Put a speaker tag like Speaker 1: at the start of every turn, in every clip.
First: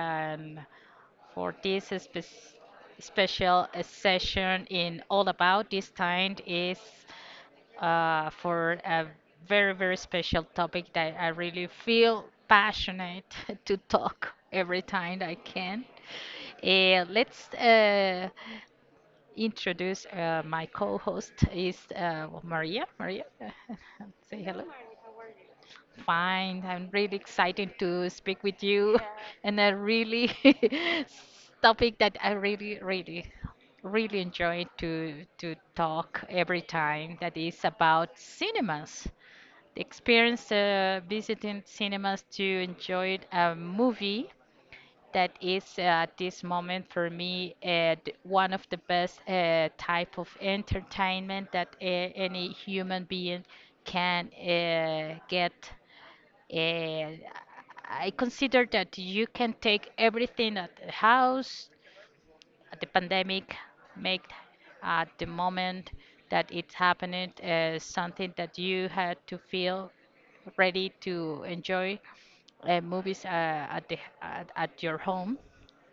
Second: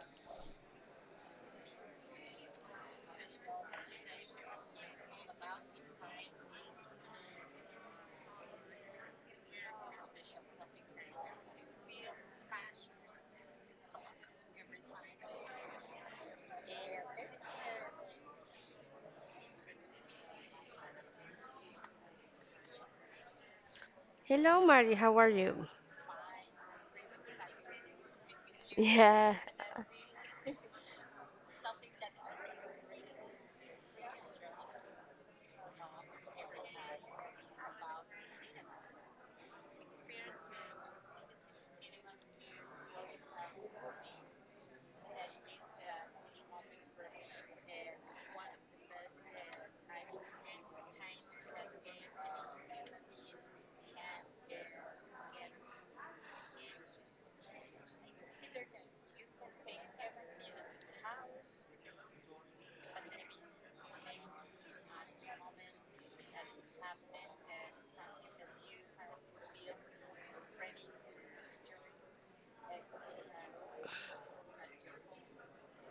Speaker 1: and for this special session in All About. This time is for a very, very special topic that I really feel passionate to talk every time I can. Let's introduce my co-host is Maria. Maria, say hello.
Speaker 2: Hello, Mari. How are you?
Speaker 1: Fine. I'm really excited to speak with you
Speaker 2: Yeah.
Speaker 1: and a really topic that I really, really, really enjoy to talk every time. That is about cinemas. The experience visiting cinemas to enjoy a movie that is at this moment for me one of the best type of entertainment that any human being can get. Eh, I consider that you can take everything at the house. The pandemic made at the moment that it's happening something that you had to feel ready to enjoy movies at your home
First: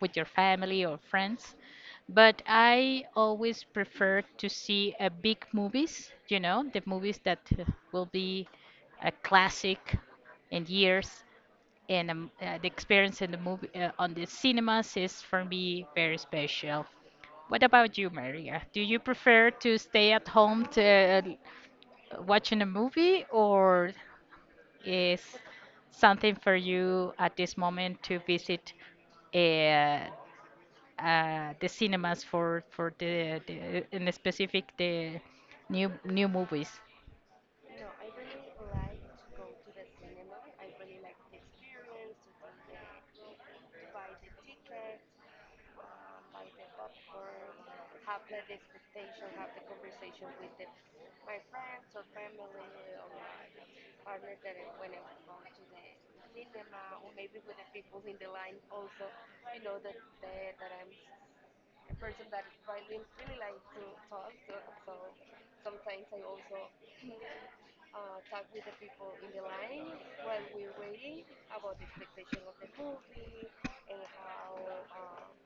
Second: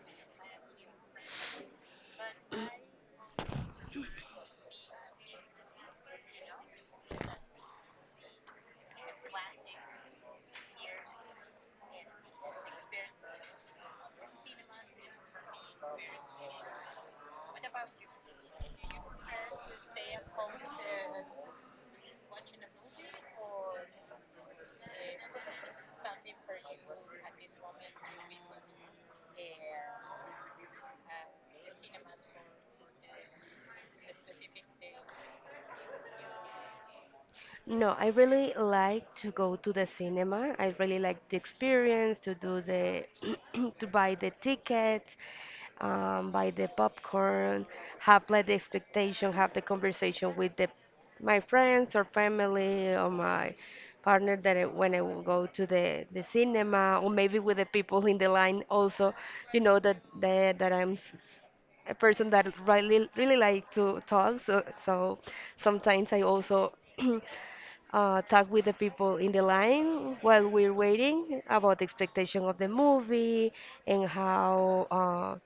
Speaker 1: with your family or friends, but I always prefer to see big movies, you know, the movies that will be a classic in years. And the experience in the movie on the cinemas is for me very special. What about you, Maria? Do you prefer to stay at home to watching a movie, or is something for you at this moment to visit uh, the cinemas for the in specific the new movies?
Speaker 2: No, I really like to go to the cinema. I really like the experience to do the to buy the tickets, buy the popcorn, have like the expectation, have the conversation with the my friends or family or my partner that I, when I will go to the cinema or maybe with the people in the line also, you know that I'm s- a person that really like to talk so sometimes I also talk with the people in the line while we're waiting about the expectation of the movie and how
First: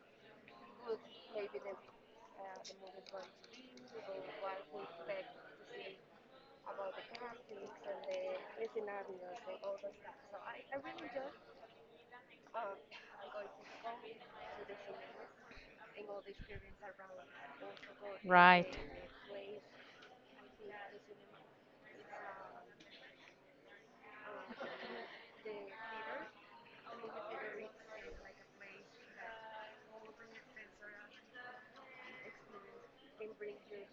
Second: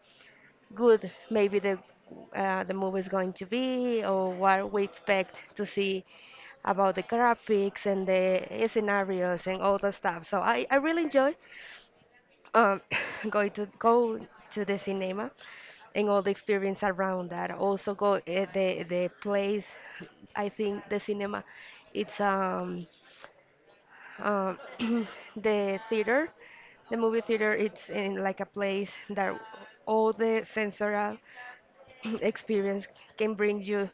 Speaker 2: good maybe the movie is going to be or what we expect to see about the graphics and the scenarios and all the stuff. So I really enjoy um, going to go to the cinema and all the experience around that. Also go
Speaker 1: Right.
Speaker 2: the place. I think the cinema, it's um the theater the movie theater it's in like a place that all the sensory experience can bring you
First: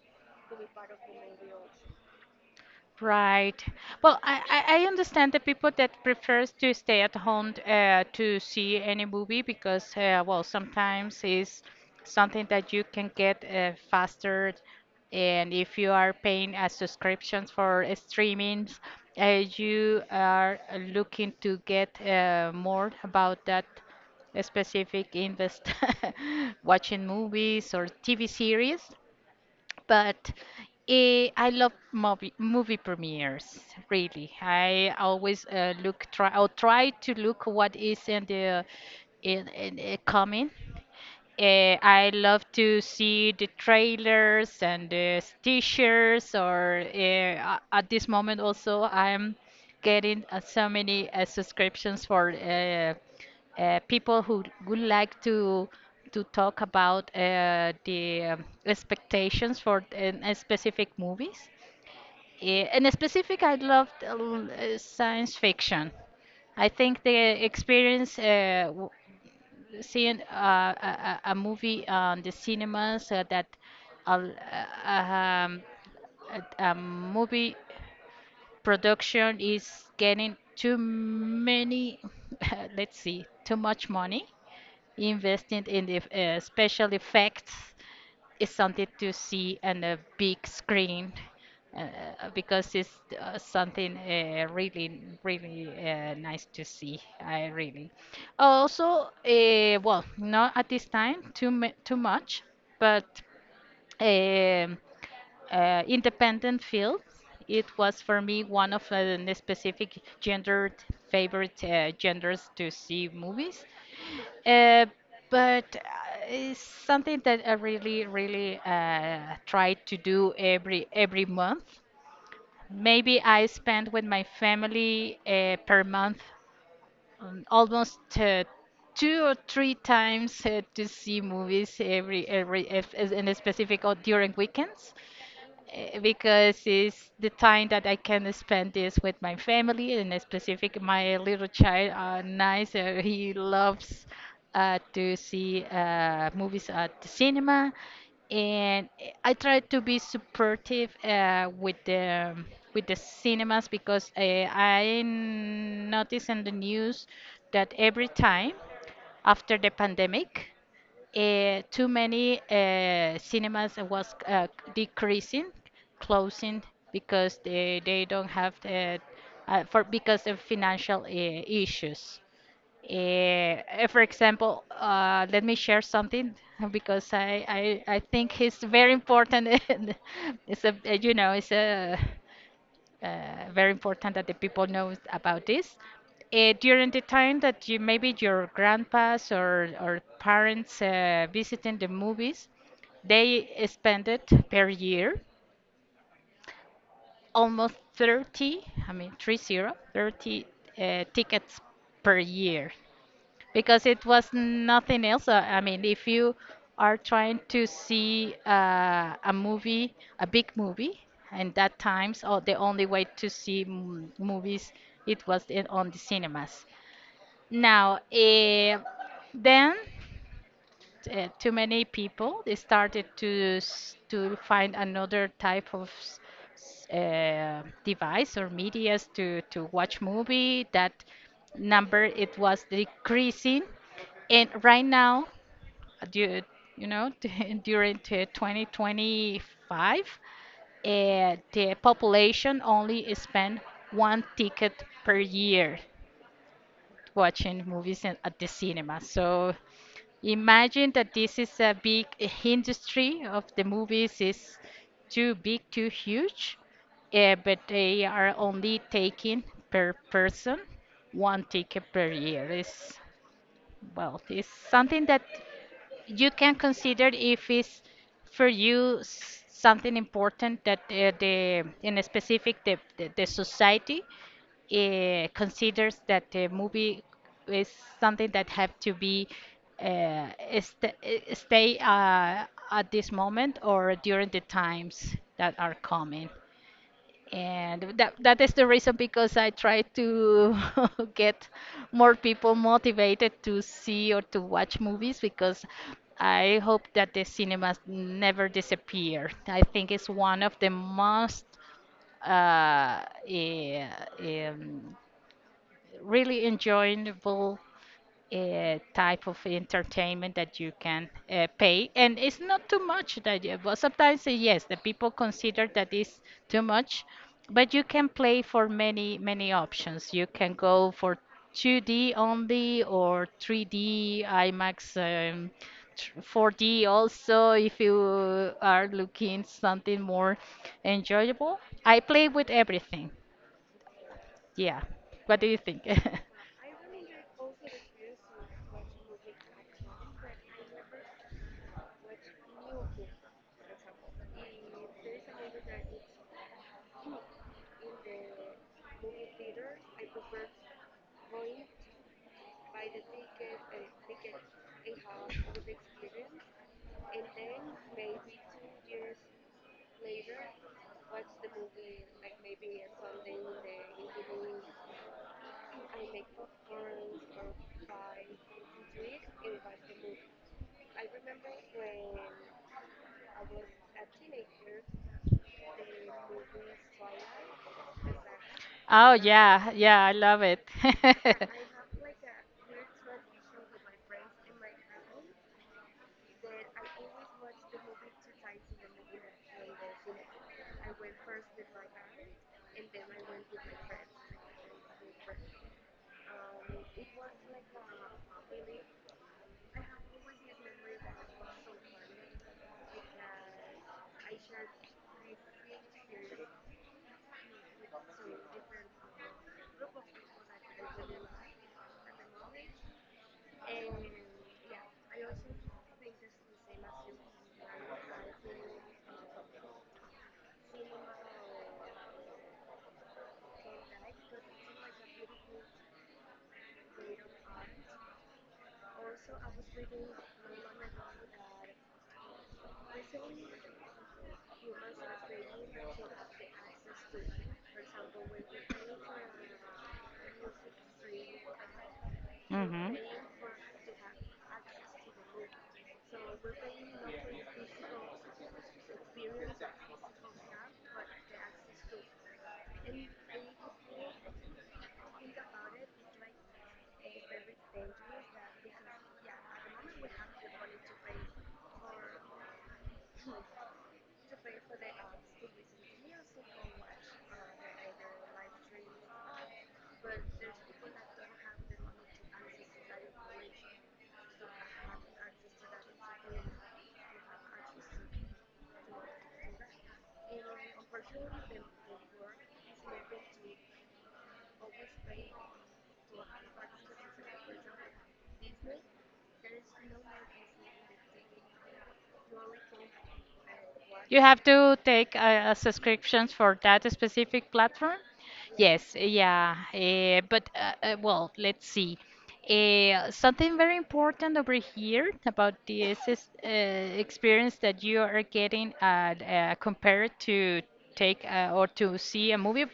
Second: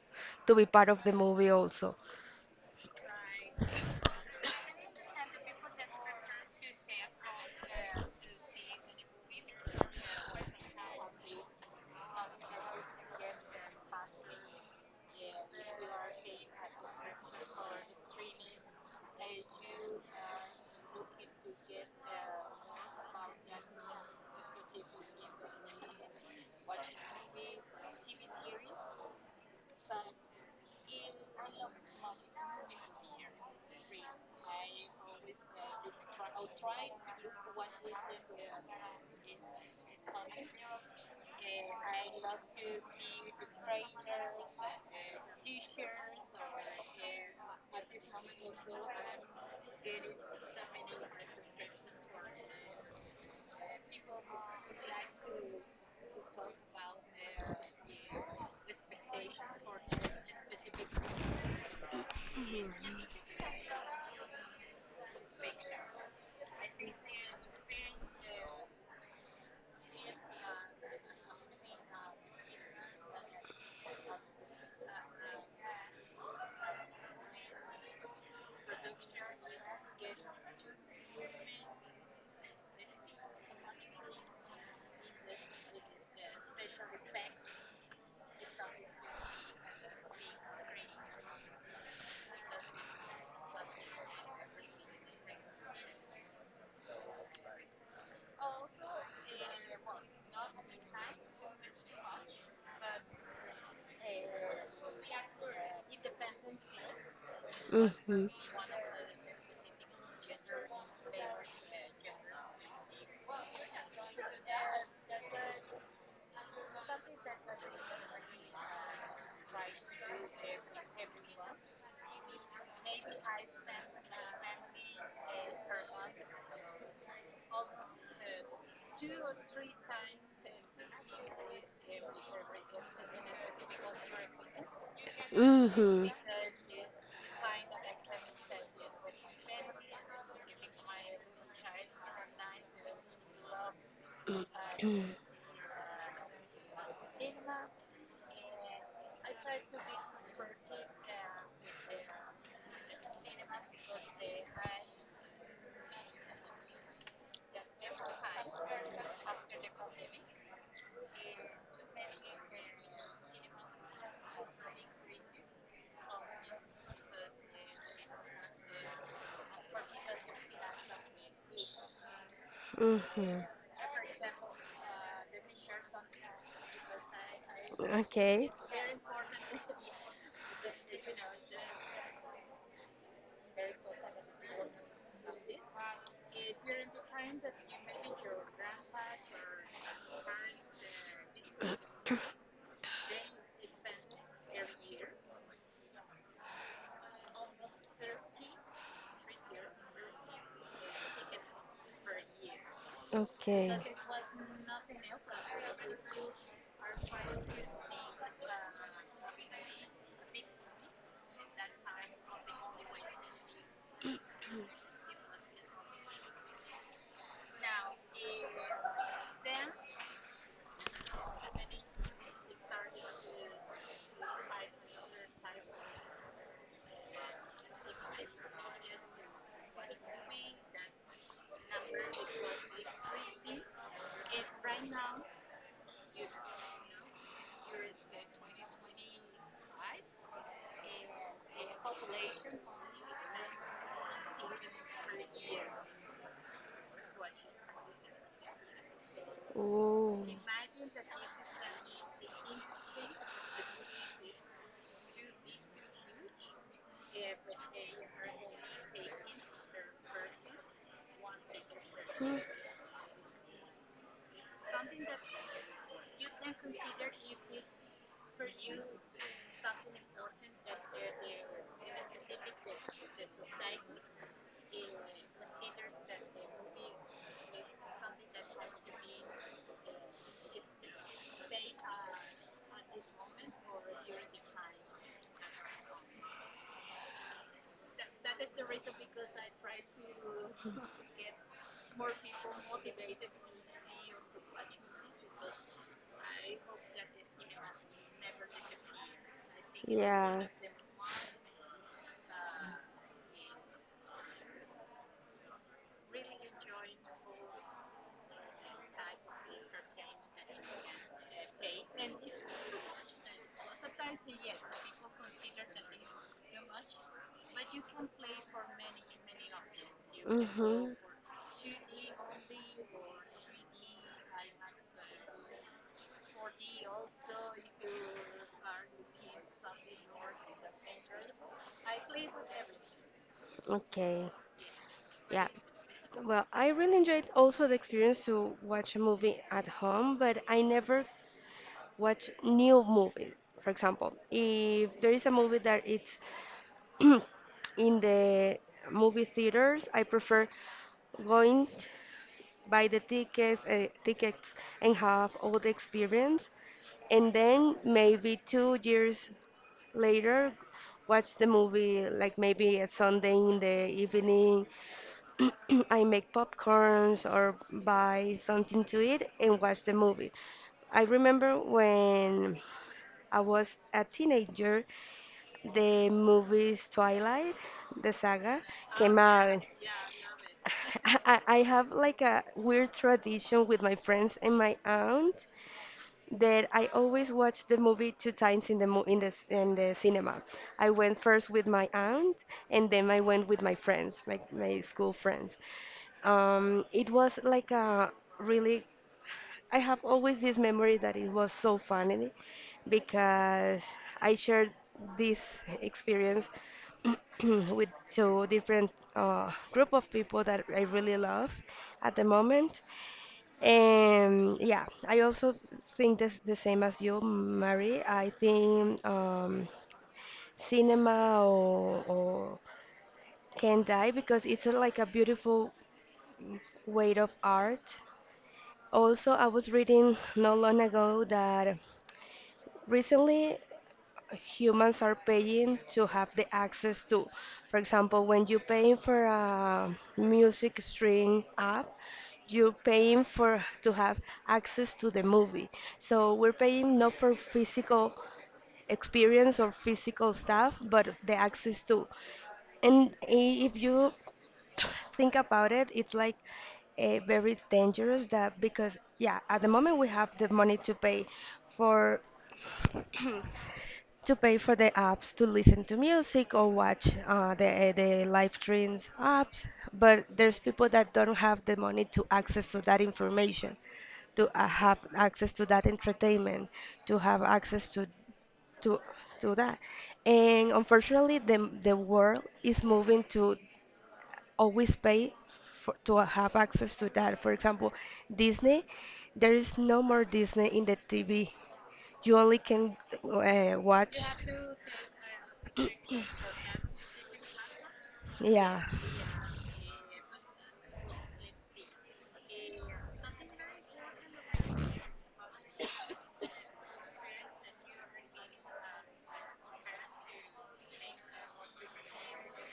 Speaker 2: to be part of the movie also.
Speaker 1: Right. Well, I understand the people that prefers to stay at home to see any movie, because well, sometimes it's something that you can get faster, and if you are paying as subscriptions for streamings, you are looking to get more about that specific invest watching movies or TV series. But I love movie premieres. Really, I always look try or try to look what is in the coming. I love to see the trailers and the t-shirts. Or at this moment also, I'm getting so many subscriptions for. People who would like to talk about the expectations for specific movies. In specific, I loved science fiction. I think the experience seeing a movie on the cinemas that a, l- a- um, a movie production is getting too many, let's see, too much money investing in the special effects, is something to see on a big screen, uh, because it's something really, really nice to see. I really. Also, well, not at this time too much, but um independent field. It was for
Speaker 2: Hmm.
Speaker 1: me one of the specific gendered favorite genders to see movies. Uh, but it's something that I really, really try to do every month. Maybe I spend with my family per month almost two or three times to see movies every if, as in a specific or during weekends,
Speaker 2: Hmm.
Speaker 1: because it's the time that I can spend this with my family. And in specific, my little child are nice. He loves to see movies at the cinema, and I try to be supportive with the cinemas, because I notice in the news that every time after the pandemic too many cinemas was decreasing, closing, because they don't have the for because of financial issues.
Speaker 2: Mhm.
Speaker 1: For example, let me share something because I think
Speaker 2: Okay.
Speaker 1: it's very important. And it's you know, it's a very important that the people knows about this. During the time that you maybe your grandpas or parents visiting the movies, they spend it per year almost 30, I mean 30, 30 tickets per year,
Speaker 2: Okay.
Speaker 1: because it was nothing else. I mean, if you are trying to see a movie, a big movie, and that times, or the only way to see movies, it was on the cinemas. Now, then too many people, they started to find another type of device or medias to watch movie, that number it was decreasing. And right now due, you know, during to 2025, the population only spend one ticket per year watching movies at the cinema. So
Speaker 2: Oh.
Speaker 1: imagine that this is a big industry of the movies, is too big, too huge, but they are only taking per person one ticket per year. It's, well, it's something that you can consider if it's for you something important, that the in a specific the society considers that the movie is something that have to be uh, st- stay at this moment or during the times that are coming. And that is the reason because I try to get more people motivated to see or to watch movies, because I hope that the cinemas never disappear. I think it's one
Speaker 2: Yeah.
Speaker 1: of the most uh, eh, um, really enjoyable type of entertainment that you can pay, and it's not too much that you, but sometimes yes, the people consider that is too much. But you can play for many many options. You can go
Speaker 2: Mhm.
Speaker 1: for 2D only or 3D imax, 4D also, if you are looking something more enjoyable. I play with everything,
Speaker 2: Okay.
Speaker 1: yeah. What do
Speaker 2: Yeah.
Speaker 1: you think?
Speaker 2: Well, I really enjoyed also the experience to watch a movie at home, but I never watch new movies. For example, if there is a movie that it's in the movie theaters. I prefer going buy the tickets, tickets and have all the experience, and then maybe 2 years later watch the movie like maybe a Sunday in the evening. I make popcorns or buy something to eat and watch the movie. I remember when I was a teenager, the movies Twilight, the saga,
Speaker 1: Oh
Speaker 2: came out.
Speaker 1: yeah, yeah, I love it.
Speaker 2: I, I have like a weird tradition with my friends and my aunt that I always watch the movie two times in the mo- in the cinema. I went first with my aunt and then I went with my friends, my school friends. It was like a really I have always this memory that it was so funny because I shared this experience with two different group of people that I really love at the moment. And yeah, I also think this the same as you, Mary. I think cinema or can die because it's a, like a beautiful way of art. Also, I was reading not long ago that recently, humans are paying to have the access to. For example, when you're paying for a music stream app, you're
Speaker 1: Mhm.
Speaker 2: paying for to have access to the movie. So we're paying not for physical experience or physical stuff, but the access to. And I- if you think about it, it's like very dangerous that because yeah, at the moment we have the money to pay for to pay for the apps to listen to music or watch the live streams apps, but there's people that don't have the money to access to that information, to have access to that entertainment, to have access to to to that, and unfortunately the world is moving to always pay for, to have access to that. For example, Disney, there is no more Disney in the TV. You only can watch.
Speaker 1: You have to take subscriptions for that specific platform?
Speaker 2: Yeah.
Speaker 1: Yes, yeah. But well, let's see. Something very important over here about this is, experience that you are getting at, compared to take or to see a movie,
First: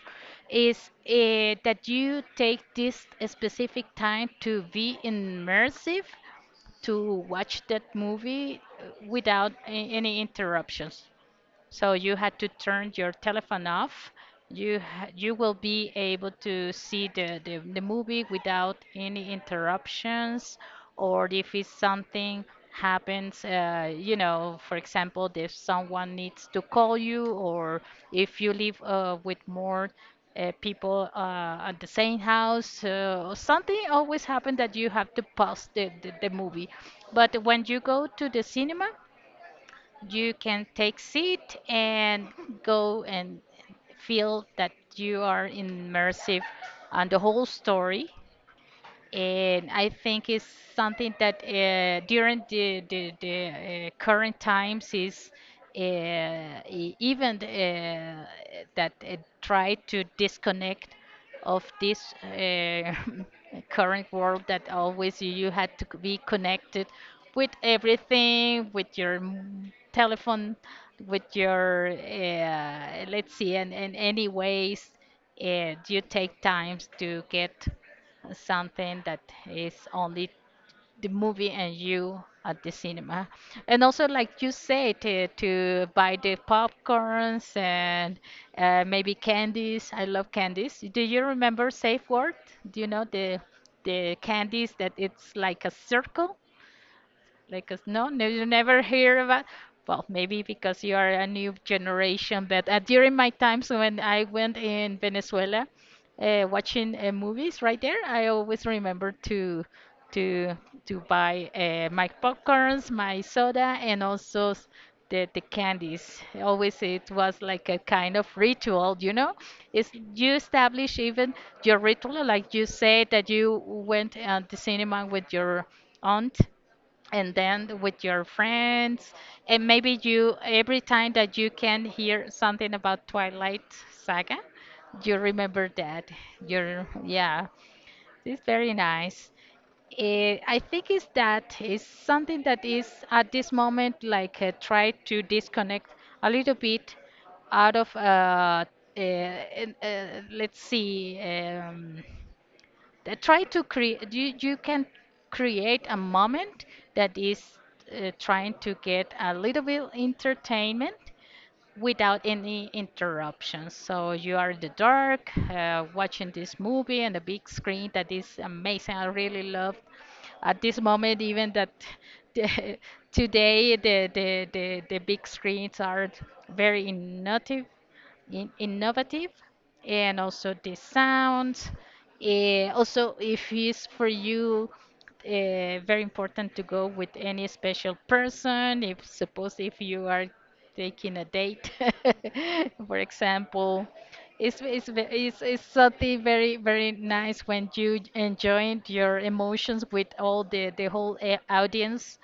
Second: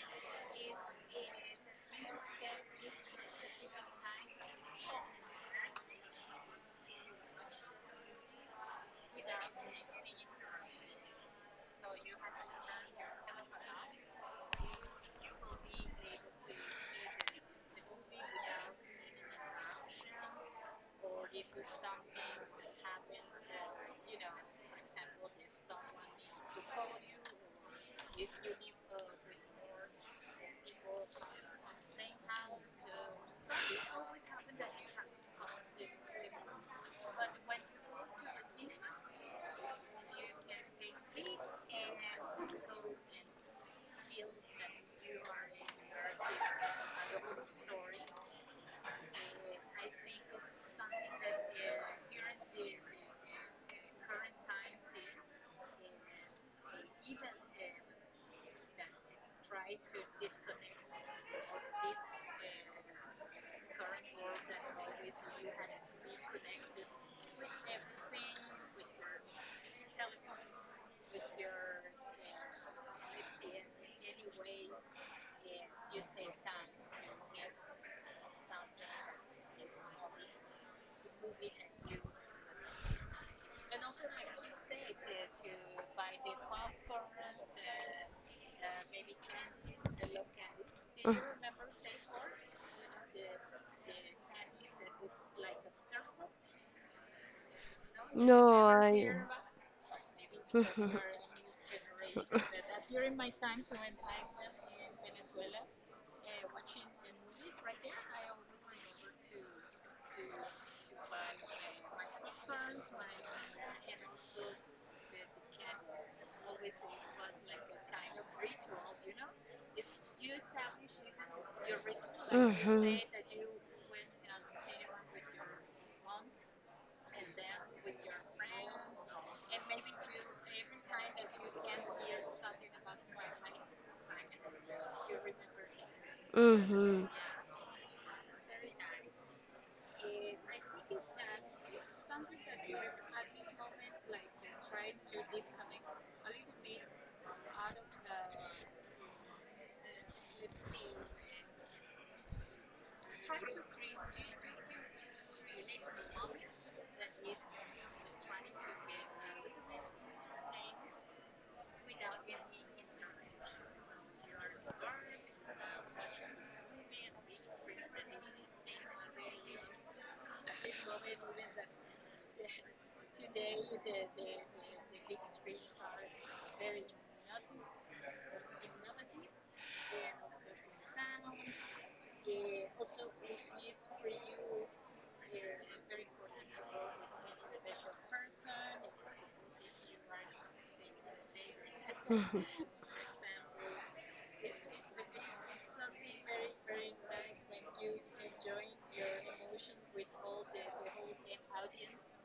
Speaker 1: is that you take this specific time to be immersive to watch that movie without any interruptions. So you had to turn your telephone off. You will be able to see the movie without any interruptions, or if it's something happens, you know, for example, if someone needs to call you, or if you live with more people at the same house, something always happens that you have to pause the movie. But when you go to the cinema, you can take seat and go and feel that you are immersive on the whole story. And I think it's something that during the current times is uh, even that try to disconnect of this current world, that always you had to be connected with everything, with your telephone, with your let's see, and anyways, you take times to get something that is only the movie and you at the cinema. And also, like you said, to buy the popcorns and maybe candies. I love candies. Do
Speaker 2: Mm.
Speaker 1: you remember Safe Word? Do you know the candies that it's like a circle? Like, 'cause no, no, you
Speaker 2: No,
Speaker 1: never
Speaker 2: I.
Speaker 1: hear about. Well, maybe because you are a new generation, but during my times when I went in Venezuela, watching movies right there, I always remember to to buy my popcorns, my soda, and also the candies. Always it was like a kind of ritual, you know. It's you establish even your ritual, like you said that you went at the cinema with your aunt and then with your friends. And maybe you every time that you can hear something about twilight saga, you remember that. You're, yeah, it's very nice. I think is that is something that is at this moment like try to disconnect a little bit out of uh, let's see, try to create, you can create a moment that is trying to get a little bit entertainment without any interruptions. So you are in the dark watching this movie on the big screen, that is amazing. I really love, at this moment, even that the, today the the big screens are very innovative, innovative, and also the sound. Also, if it's for you very important to go with any special person, if suppose if you are taking a date, for example, it's something very very nice when you enjoy your emotions with all the whole audience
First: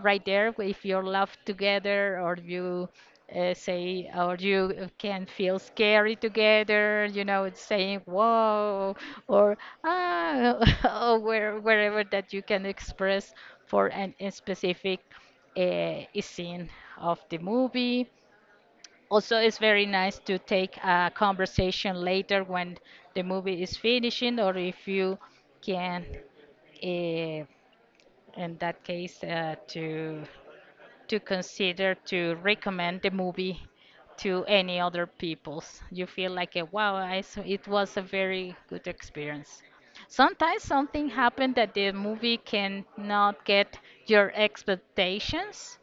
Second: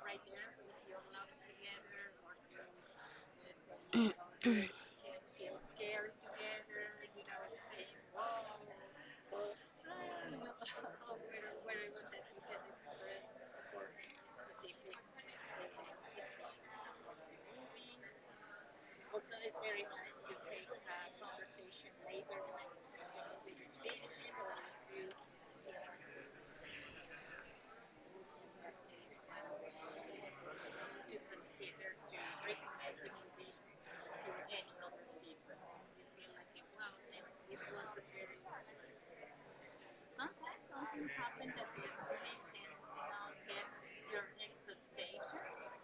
Speaker 1: right there. If you're loved together, or you say, or you can feel scary together, you know, it's saying whoa or ah, or wherever that you can express for an a specific scene of the movie. Also it's very nice to take a conversation later when the movie is finishing, or if you can uh, in that case to consider to recommend the movie to any other peoples. You feel like, a, wow, it was a very good experience. Sometimes something happened that the movie cannot get your expectations.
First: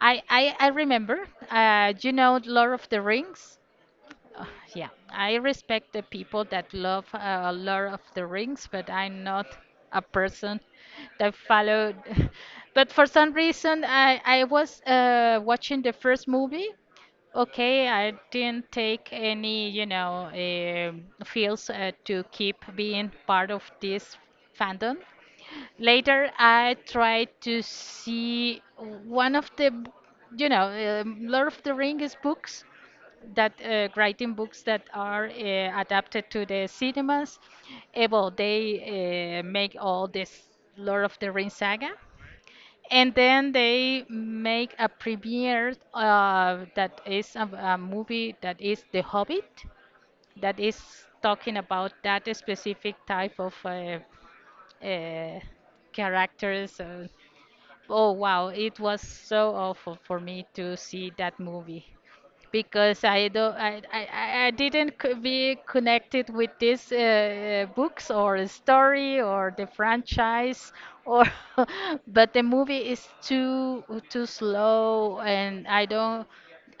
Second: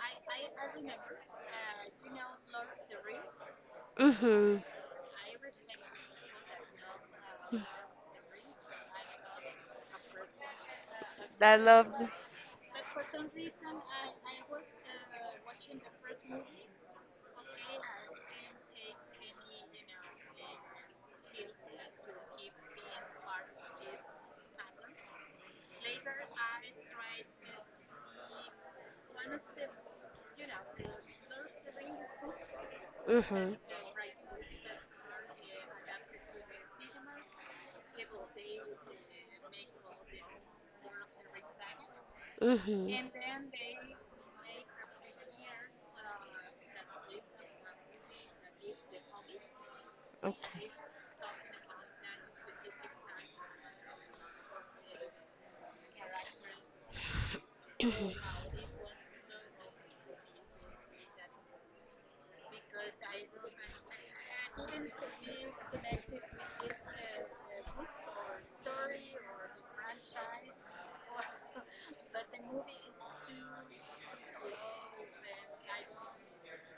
Speaker 1: I remember, Lord of the Rings?
Speaker 2: Mhm. I
Speaker 1: Uh,
Speaker 2: met.
Speaker 1: yeah, I respect the people that love a lot of the rings, but I'm not a person that followed. But for some reason, I was watching the first movie. Okay, I didn't take any, you know, feels to keep being part of this fandom. Later I tried to see one of the. Lord of the Ring is books, that
Speaker 2: Mhm.
Speaker 1: writing books that are adapted to the cinemas. Well, they make all this Lord of the Ring saga.
Speaker 2: Mhm. And
Speaker 1: And
Speaker 2: the.
Speaker 1: then they make a premiere that is a movie, that is The Hobbit, that is talking about that specific type of uh, characters. Oh wow, it was so awful for me to see that movie, because I don't, I didn't be connected with these books or story or the franchise or but the movie is too slow, and I don't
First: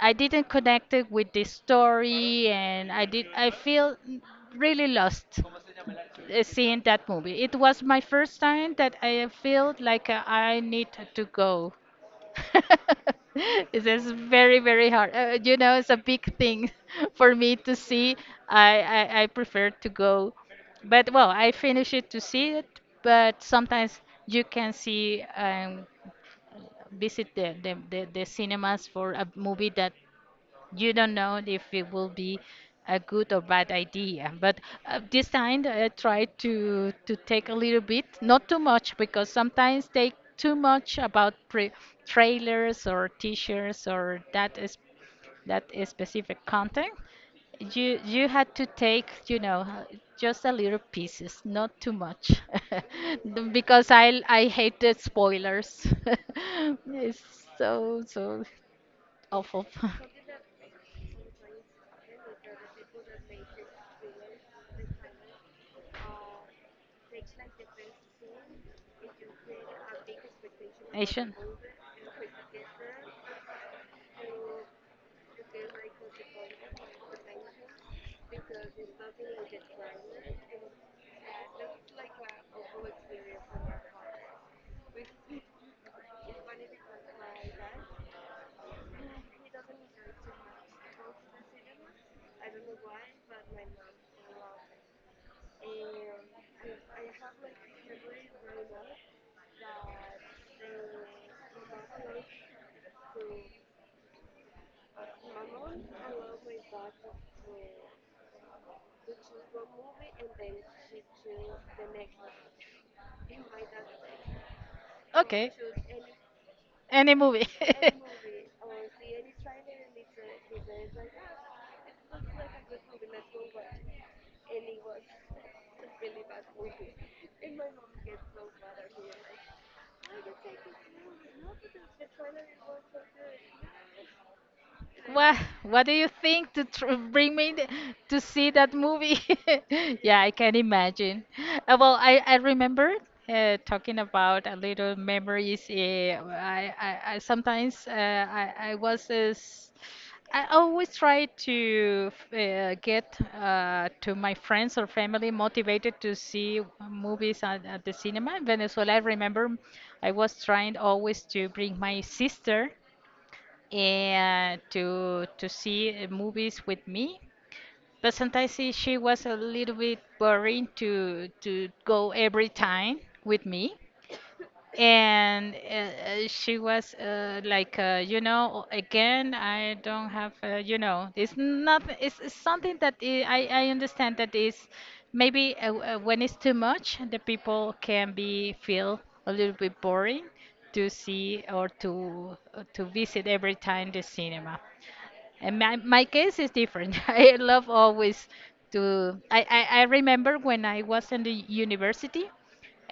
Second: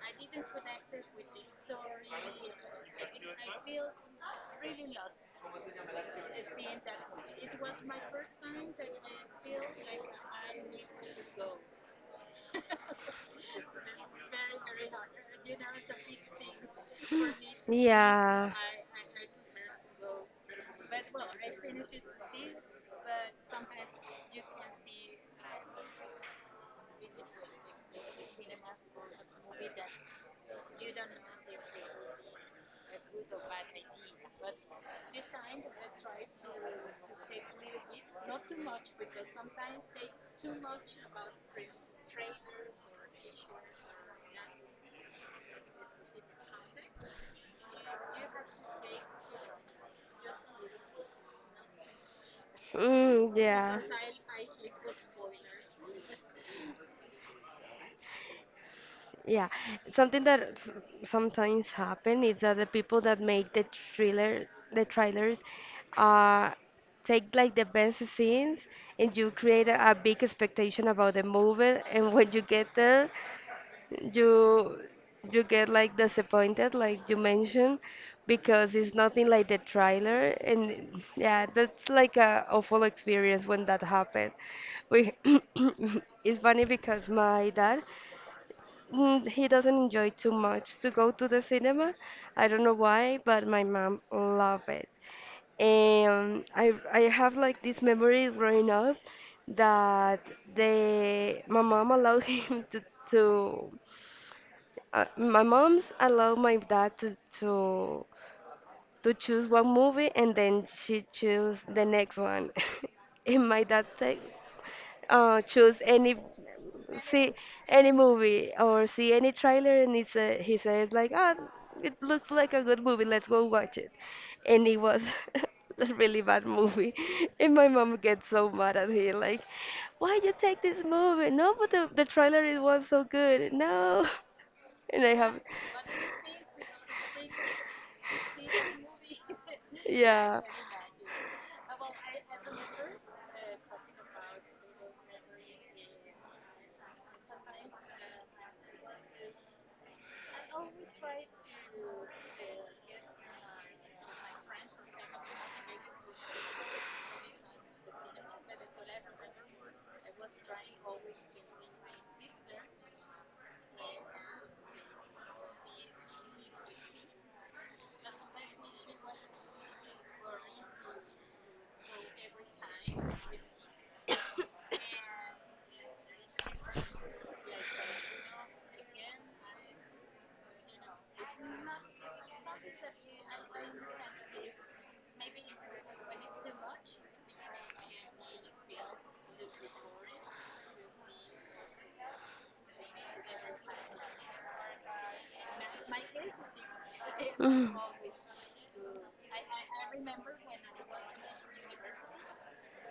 Speaker 1: I didn't connect it with the story, and I feel really lost seeing that movie. It was my first time that I felt like I need to go. It is very, very hard. You know, it's a big thing for me to see.
Speaker 2: Yeah.
Speaker 1: I prefer to go. But, well, I finish it to see it, but sometimes you can see and visit the cinemas for a movie that you don't know if it will be a good or bad idea. But this time I tried to take a little bit, not too much, because sometimes they too much about pre trailers or t-shirts or that is specific content. You had to take, you know, just a little pieces, not too much,
Speaker 2: Mm. Mm, yeah.
Speaker 1: because I hate the spoilers. It's so
Speaker 2: Yeah,
Speaker 1: awful.
Speaker 2: something that s- sometimes happen is that the people that make the thrillers, the trailers, uh, take like the best scenes, and you create a big expectation about the
Speaker 1: Asian.
Speaker 2: movie. And when you get there, you you get like disappointed, like you mentioned, because it's nothing like the trailer. And yeah, that's like a awful experience when that happened. We it's funny because my dad. Mm, he doesn't enjoy too much to go to the cinema. I don't know why, but my mom loved it. And I have like this memory growing up that the my mom allowed him to my mom's allowed my dad to choose one movie and then she choose the next one. And my dad said,
Speaker 1: Okay.
Speaker 2: choose any
Speaker 1: Any
Speaker 2: see
Speaker 1: movie.
Speaker 2: any movie or see any trailer and he say, he says like ah it looks like a good movie let's go watch it and it was a really bad movie and my mom gets so mad at me like why you take this movie no but the trailer it was so good no and I
Speaker 1: What
Speaker 2: have
Speaker 1: What do you think to tr bring me th- to see that movie? Yeah, I
Speaker 2: yeah.
Speaker 1: can imagine. Well, I remember talking about a little memories. I sometimes I was this. I always try to get to my friends or family motivated to see movies at the cinema in Venezuela. I remember I was trying always to bring my sister and to see movies with me. But sometimes she was a little bit boring to go every time with me. And she was like, again, I don't have, it's not, it's, something that I understand that is maybe when it's too much, the people can be feel a little bit boring to see or to visit every time the cinema. And my case is different. I love always to. I remember when I was in the university,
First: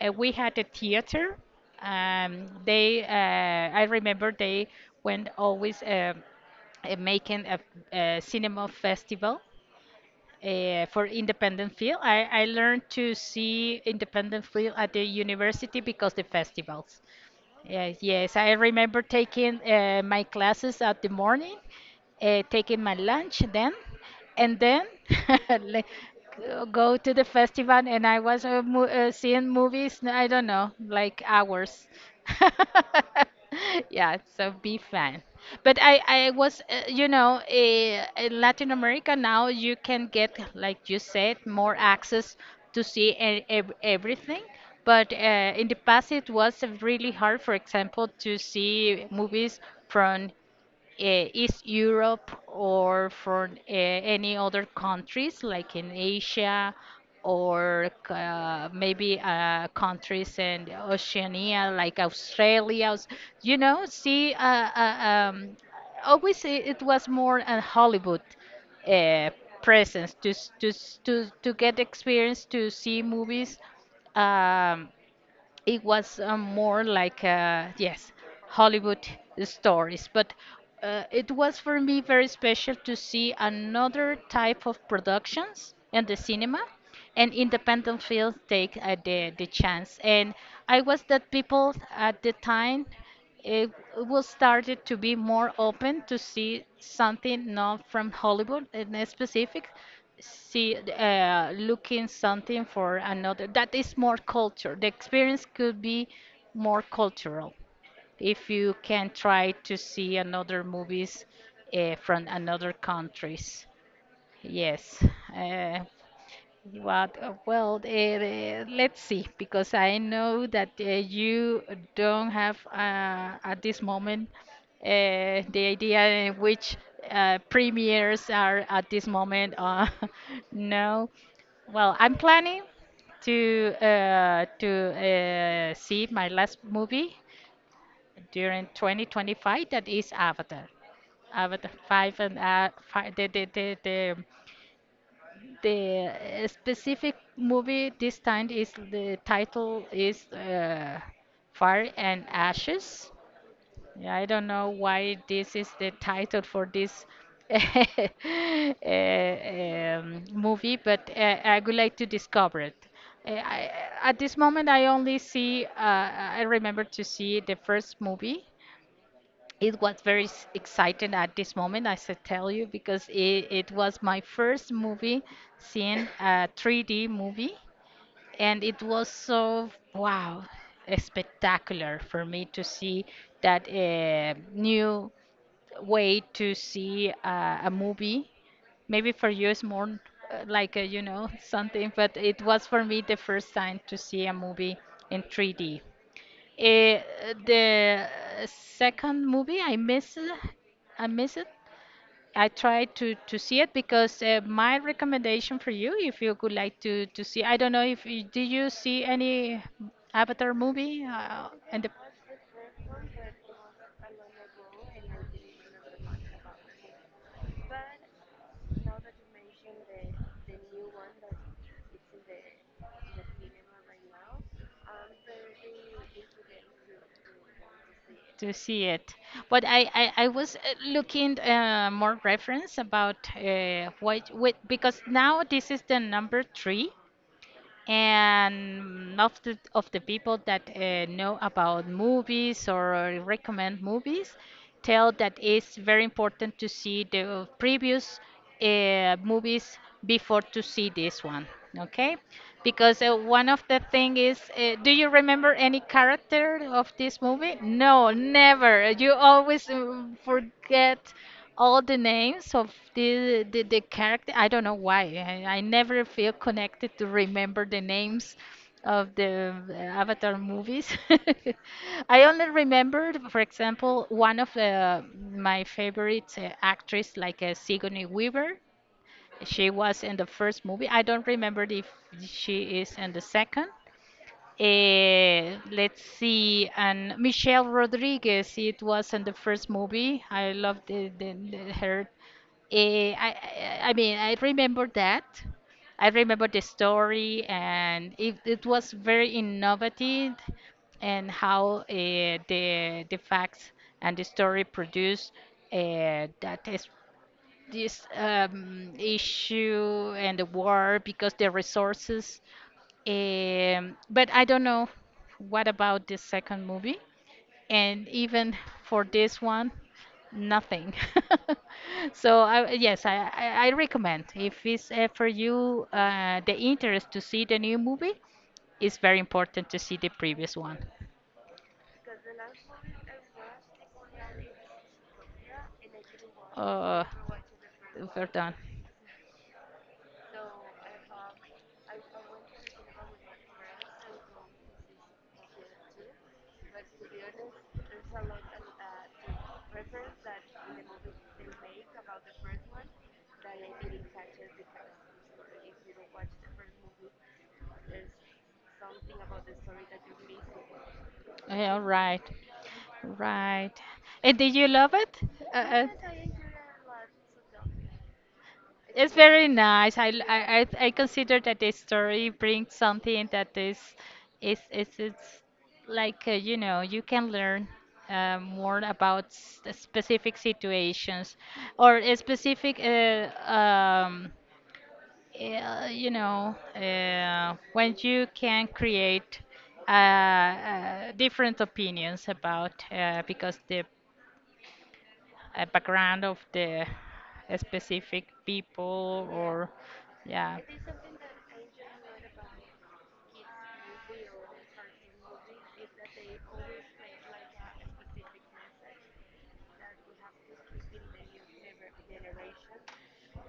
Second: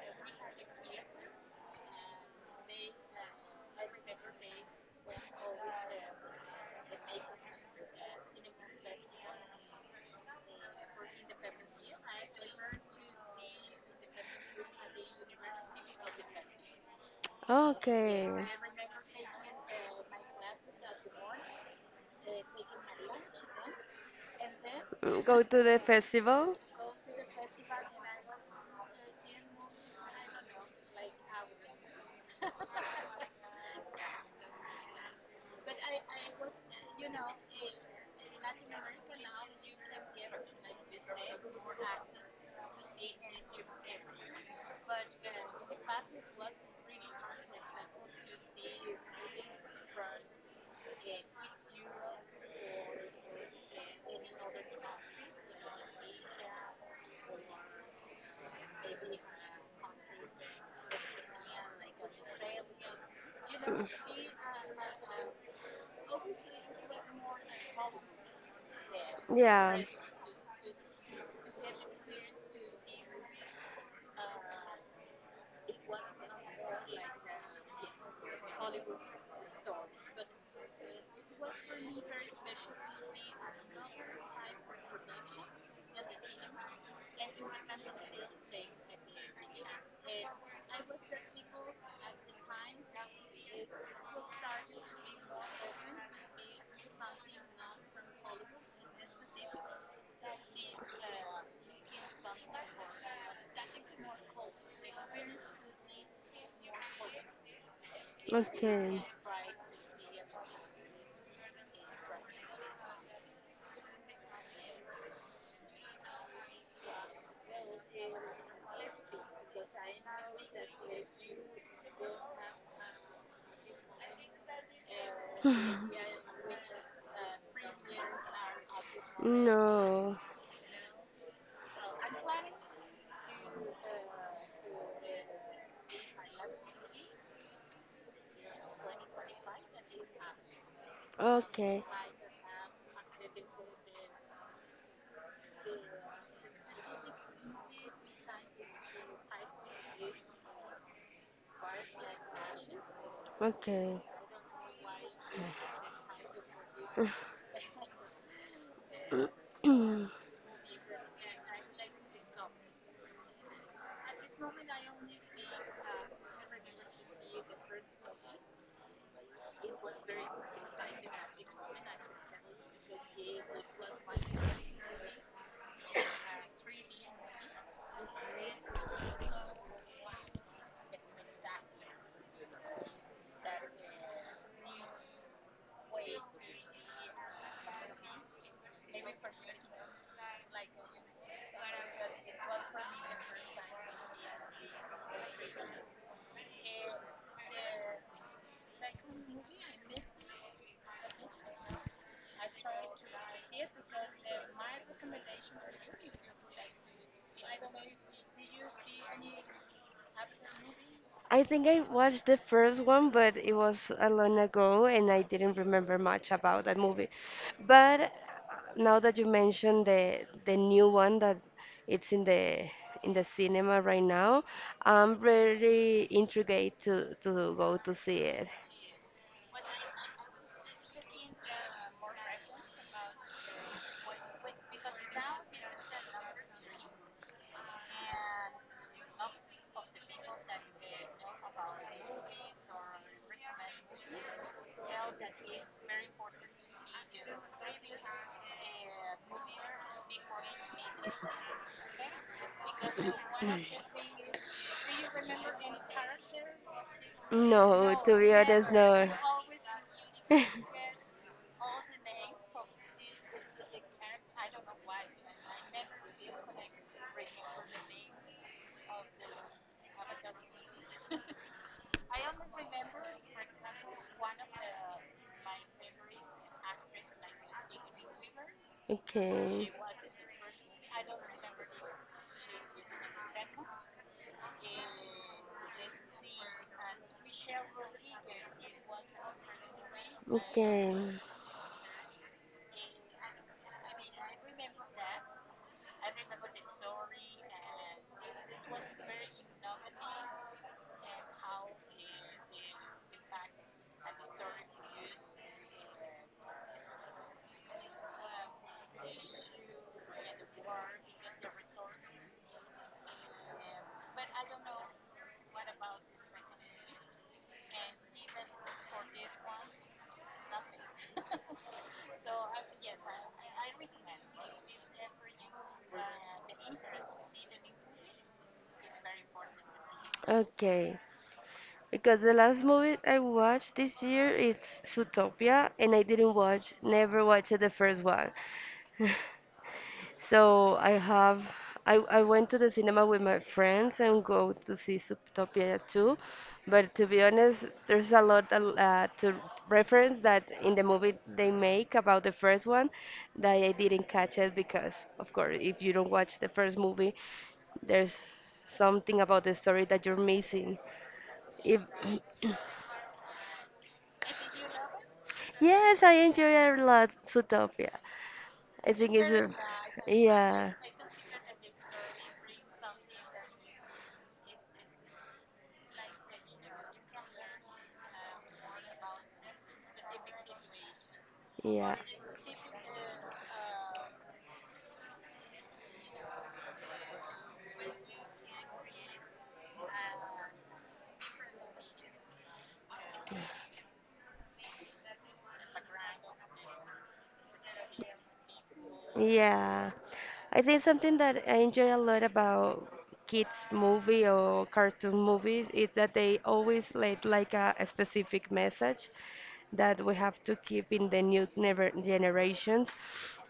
Speaker 1: we had a theater. They, I remember they went always making a cinema festival for independent film. I learned to see independent film at the university because the festivals. Yes, yes.
Speaker 2: Mm.
Speaker 1: I remember taking my classes at the morning, taking my lunch then, and then
Speaker 2: Go to the festival.
Speaker 1: go to the festival. And I was mo seeing movies, I don't know, like hours. Yeah, so be fun. But I was, in Latin America now you can get, like you said, more access to see e- ev everything. But in the past, it was really hard, for example, to see movies from East Europe or from any other countries like in Asia or maybe countries in Oceania like Australia, you know, see, uh, um, always it was more a Hollywood uh,
Speaker 2: Yeah.
Speaker 1: presence to, to, to get experience to see movies. Um, it was more like yes, Hollywood stories, but it was for me very special to see another type of productions in the cinema. And independent films take the chance, and I was that people at the time, it it was started to be more open to see something not from Hollywood in a specific, see looking something for another that is more culture. The experience could be more cultural if you
Speaker 2: Okay.
Speaker 1: can try to see another movies from another countries. Yes, uh, what? Well, let's see, because I know that you don't have at this moment the idea in which premieres are at this moment.
Speaker 2: No.
Speaker 1: No. Well, I'm planning to see my last movie during 2025. That is Avatar. Avatar
Speaker 2: Okay.
Speaker 1: 5, and five, the specific movie this time, is the title is Fire and Ashes.
Speaker 2: Okay.
Speaker 1: Yeah, I don't know why this is the title for this movie, but I would like to discover it. Uh, I, at this moment, I only see, I remember to see the first movie. It was very exciting at this moment, I should tell you, because it was my first movie seeing a 3D movie, and it was so wow, spectacular for me to see that new way to see a movie. Maybe for you it's more like a, you know, something, but it was for me the first time to see a movie in 3D. Eh, the second movie I miss it. I miss it. I tried to see it, because my recommendation for you, if you would like to see, I don't know if you, did you see any Avatar movie
Speaker 2: I think I
Speaker 1: and the
Speaker 2: watched the first one, but it was a long ago and I didn't remember much about that movie. But now that you mentioned the new one that it's in the cinema right now, I'm really intrigued to go to see it.
Speaker 1: to see it. But I was looking more reference about what because now this is the number three, and most of the people that know about movies or recommend movies tell that it's very important to see the previous movies before to see this one, okay? Because one of the thing is, do you remember any character of this movie?
Speaker 2: No,
Speaker 1: No,
Speaker 2: to be honest,
Speaker 1: never,
Speaker 2: no.
Speaker 1: you always forget all the names of the character. I don't know why. I never feel connected to remember the names of the Avatar movies. I only remembered, for example, one of the, my favorite actress, like Sigourney Weaver. She
Speaker 2: Okay.
Speaker 1: was in the first movie. I don't remember if she is in the second, let's see, and Michelle Rodriguez. It was in the first movie. I loved
Speaker 2: Okay.
Speaker 1: her. Eh, I, I mean, I remember that. I remember the story, and it was very innovative, and how the facts and the story produced that is this issue and the war because the resources. But I don't know what about this second movie, and even for this one, nothing. So I, yes, I recommend, if it's for you the interest to see the new movie, it's very important to see the
Speaker 2: This one.
Speaker 1: previous one.
Speaker 2: Okay, because the last movie I watched this year it's Zootopia, and I didn't watch,
Speaker 1: Uh,
Speaker 2: never watched the first
Speaker 1: we're
Speaker 2: one.
Speaker 1: done.
Speaker 2: So I have I went to the cinema with my friends and go to see Subtopia too, but to be honest, there's a lot to reference that in the movie they make about the first one that I didn't catch it because of course if you don't watch the first movie, there's something about the story that you're missing.
Speaker 1: Yeah,
Speaker 2: If
Speaker 1: right, right. And did you love it? Uh, uh,
Speaker 2: yes, I enjoy a lot Zootopia. I
Speaker 1: it's
Speaker 2: think
Speaker 1: very
Speaker 2: it's
Speaker 1: nice. I,
Speaker 2: a,
Speaker 1: l-
Speaker 2: yeah.
Speaker 1: I consider that the story brings something that is it's like you know, you can learn more about specific situations
Speaker 2: Yeah.
Speaker 1: or a specific when you can create different opinions about because the background of the specific people or
Speaker 2: Yeah.
Speaker 1: yeah.
Speaker 2: I think something that I enjoy a lot about kids movie or cartoon movies is that they always let like a specific message that we have to keep in the new never generations.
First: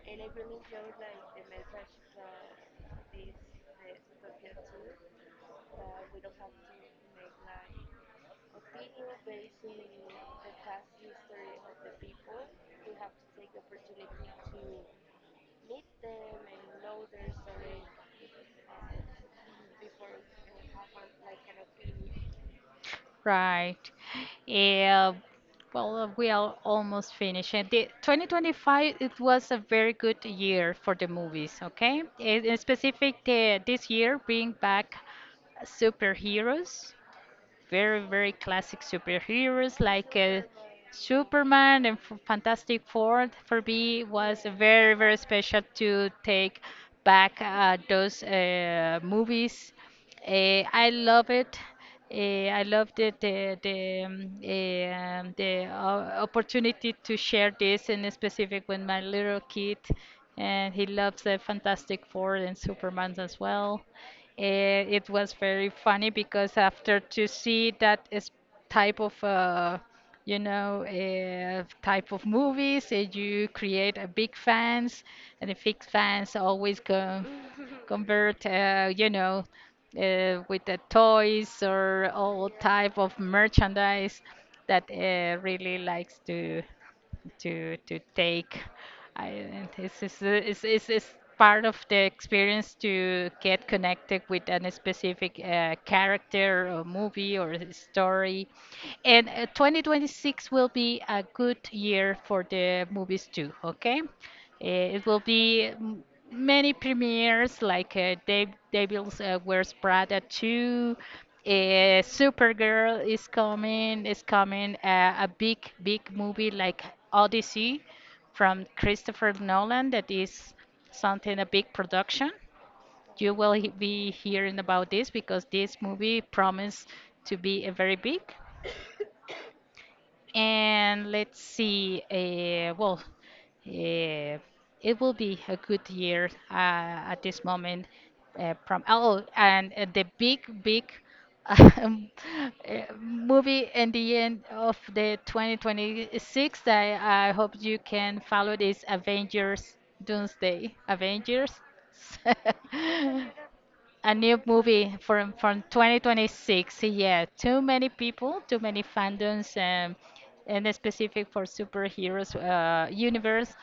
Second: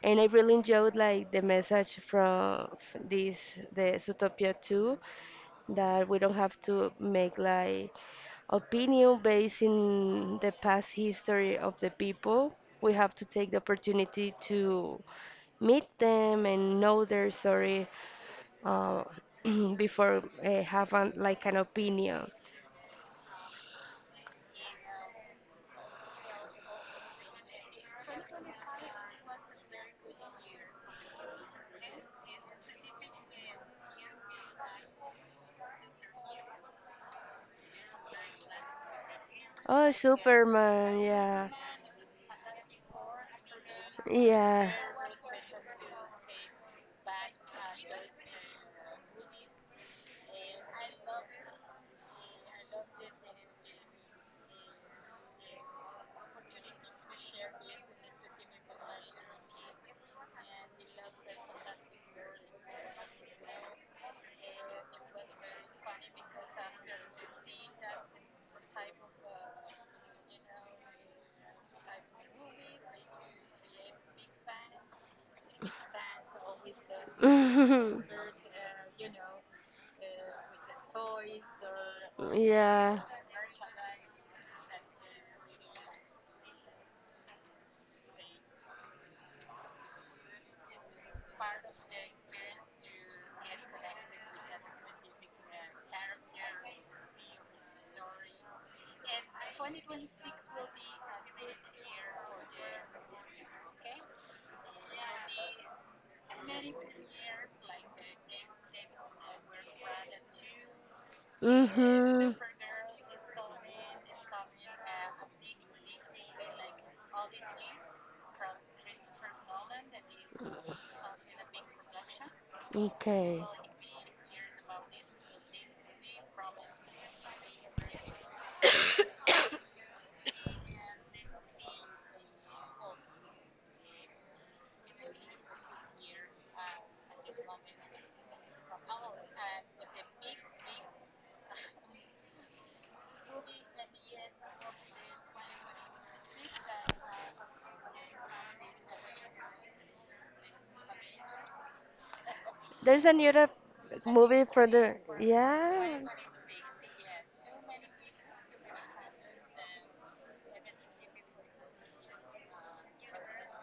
Speaker 2: And I really enjoyed like the message from this the Zootopia 2 that we don't have to make like opinion based in the past history of the people. We have to take the opportunity to meet them and know their story uh, before I have an, like an opinion.
Speaker 1: Right. Yeah. Well, we are almost finished. And the 2025, it was a very good year for the movies, okay? In specific, the, this year bring back superheroes, very, very classic superheroes
Speaker 2: Oh,
Speaker 1: like
Speaker 2: Superman, yeah.
Speaker 1: Superman and Fantastic Four, for me was
Speaker 2: Yeah.
Speaker 1: very, very special to take back those movies. I love it. Uh, I love the opportunity to share this in specific with my little kid, and he loves the Fantastic Four and Superman as well. It was very funny because after to see that is type of type of movies. You create a big fans, and the big fans always go
Speaker 2: Uh,
Speaker 1: convert, with the toys or all type
Speaker 2: yeah.
Speaker 1: of merchandise that really likes to take. I It's part of the experience to get connected with a specific character or movie or a story. And 2026 will be a good year for the movies too, okay? It will be many premieres like Dave Devils Wears Prada 2, uh,
Speaker 2: Mhm.
Speaker 1: Supergirl is coming a big, big movie like Odyssey from Christopher Nolan, that is something a big production. You
Speaker 2: Okay.
Speaker 1: will be hearing about this, because this movie promised to be a very big. And let's see, well, uh, it will be a good year at this moment. From oh, and the big, big um, movie in the end of the 2026 that I hope you can follow is Avengers Doomsday. Avengers.
Speaker 2: There's a new
Speaker 1: A new
Speaker 2: movie for
Speaker 1: movie
Speaker 2: the
Speaker 1: from 2026. Yeah,
Speaker 2: yeah.
Speaker 1: too many people, too many
Speaker 2: There
Speaker 1: fandoms,
Speaker 2: was a
Speaker 1: and specific for superheroes universe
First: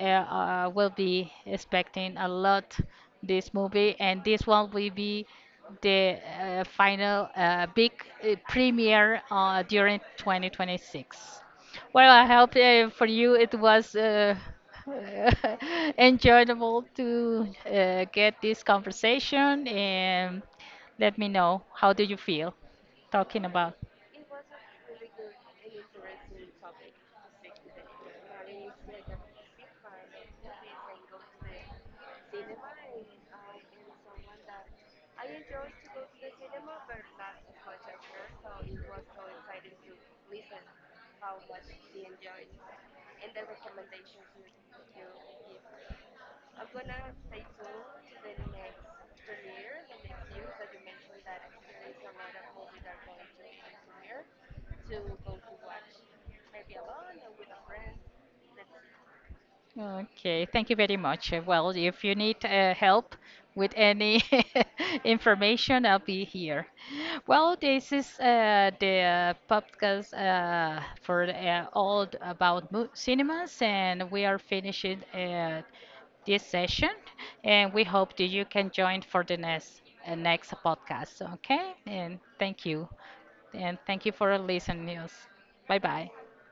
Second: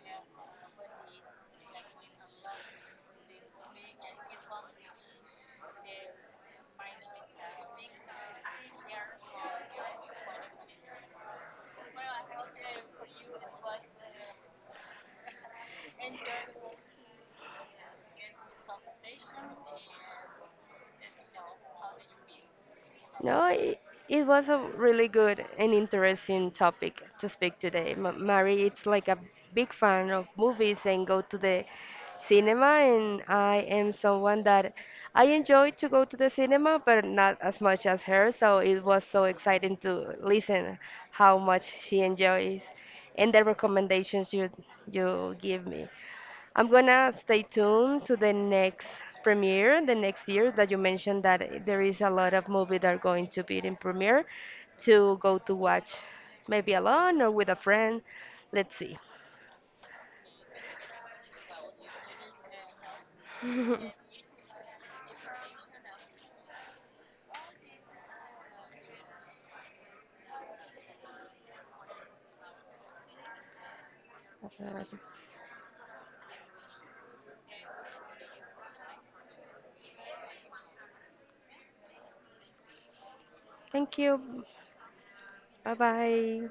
Speaker 1: will be expecting a lot this movie, and this one will be the final
Speaker 2: big
Speaker 1: big
Speaker 2: year
Speaker 1: premiere during
Speaker 2: during
Speaker 1: 2026. Well, I hope for you it was
Speaker 2: 2020.
Speaker 1: enjoyable to get this conversation, and let me know how do you feel talking
Speaker 2: No,
Speaker 1: about.
Speaker 2: it was a really good and interesting topic to speak today. M- Mary, it's like a big fan of movies and go to the cinema, and I am someone that I enjoy to go to the cinema, but not as much as her. So it was so exciting to listen how much she enjoys and the recommendations you give me. I'm gonna stay tuned to the next premiere, the next year that you mentioned that I- there is a lot of movies that are going to be in premiere to go to watch, maybe alone or with a friend. Let's see.
Speaker 1: Okay, thank you very much. Well, if you need help with any information, I'll be here. Well, this is the podcast for all about mo cinemas, and we are finishing this session. And we hope that you can join for the next podcast. Okay, and
Speaker 2: Thank
Speaker 1: thank you for
Speaker 2: you.
Speaker 1: listening us.
Speaker 2: Bye
Speaker 1: Bye bye.
Speaker 2: bye.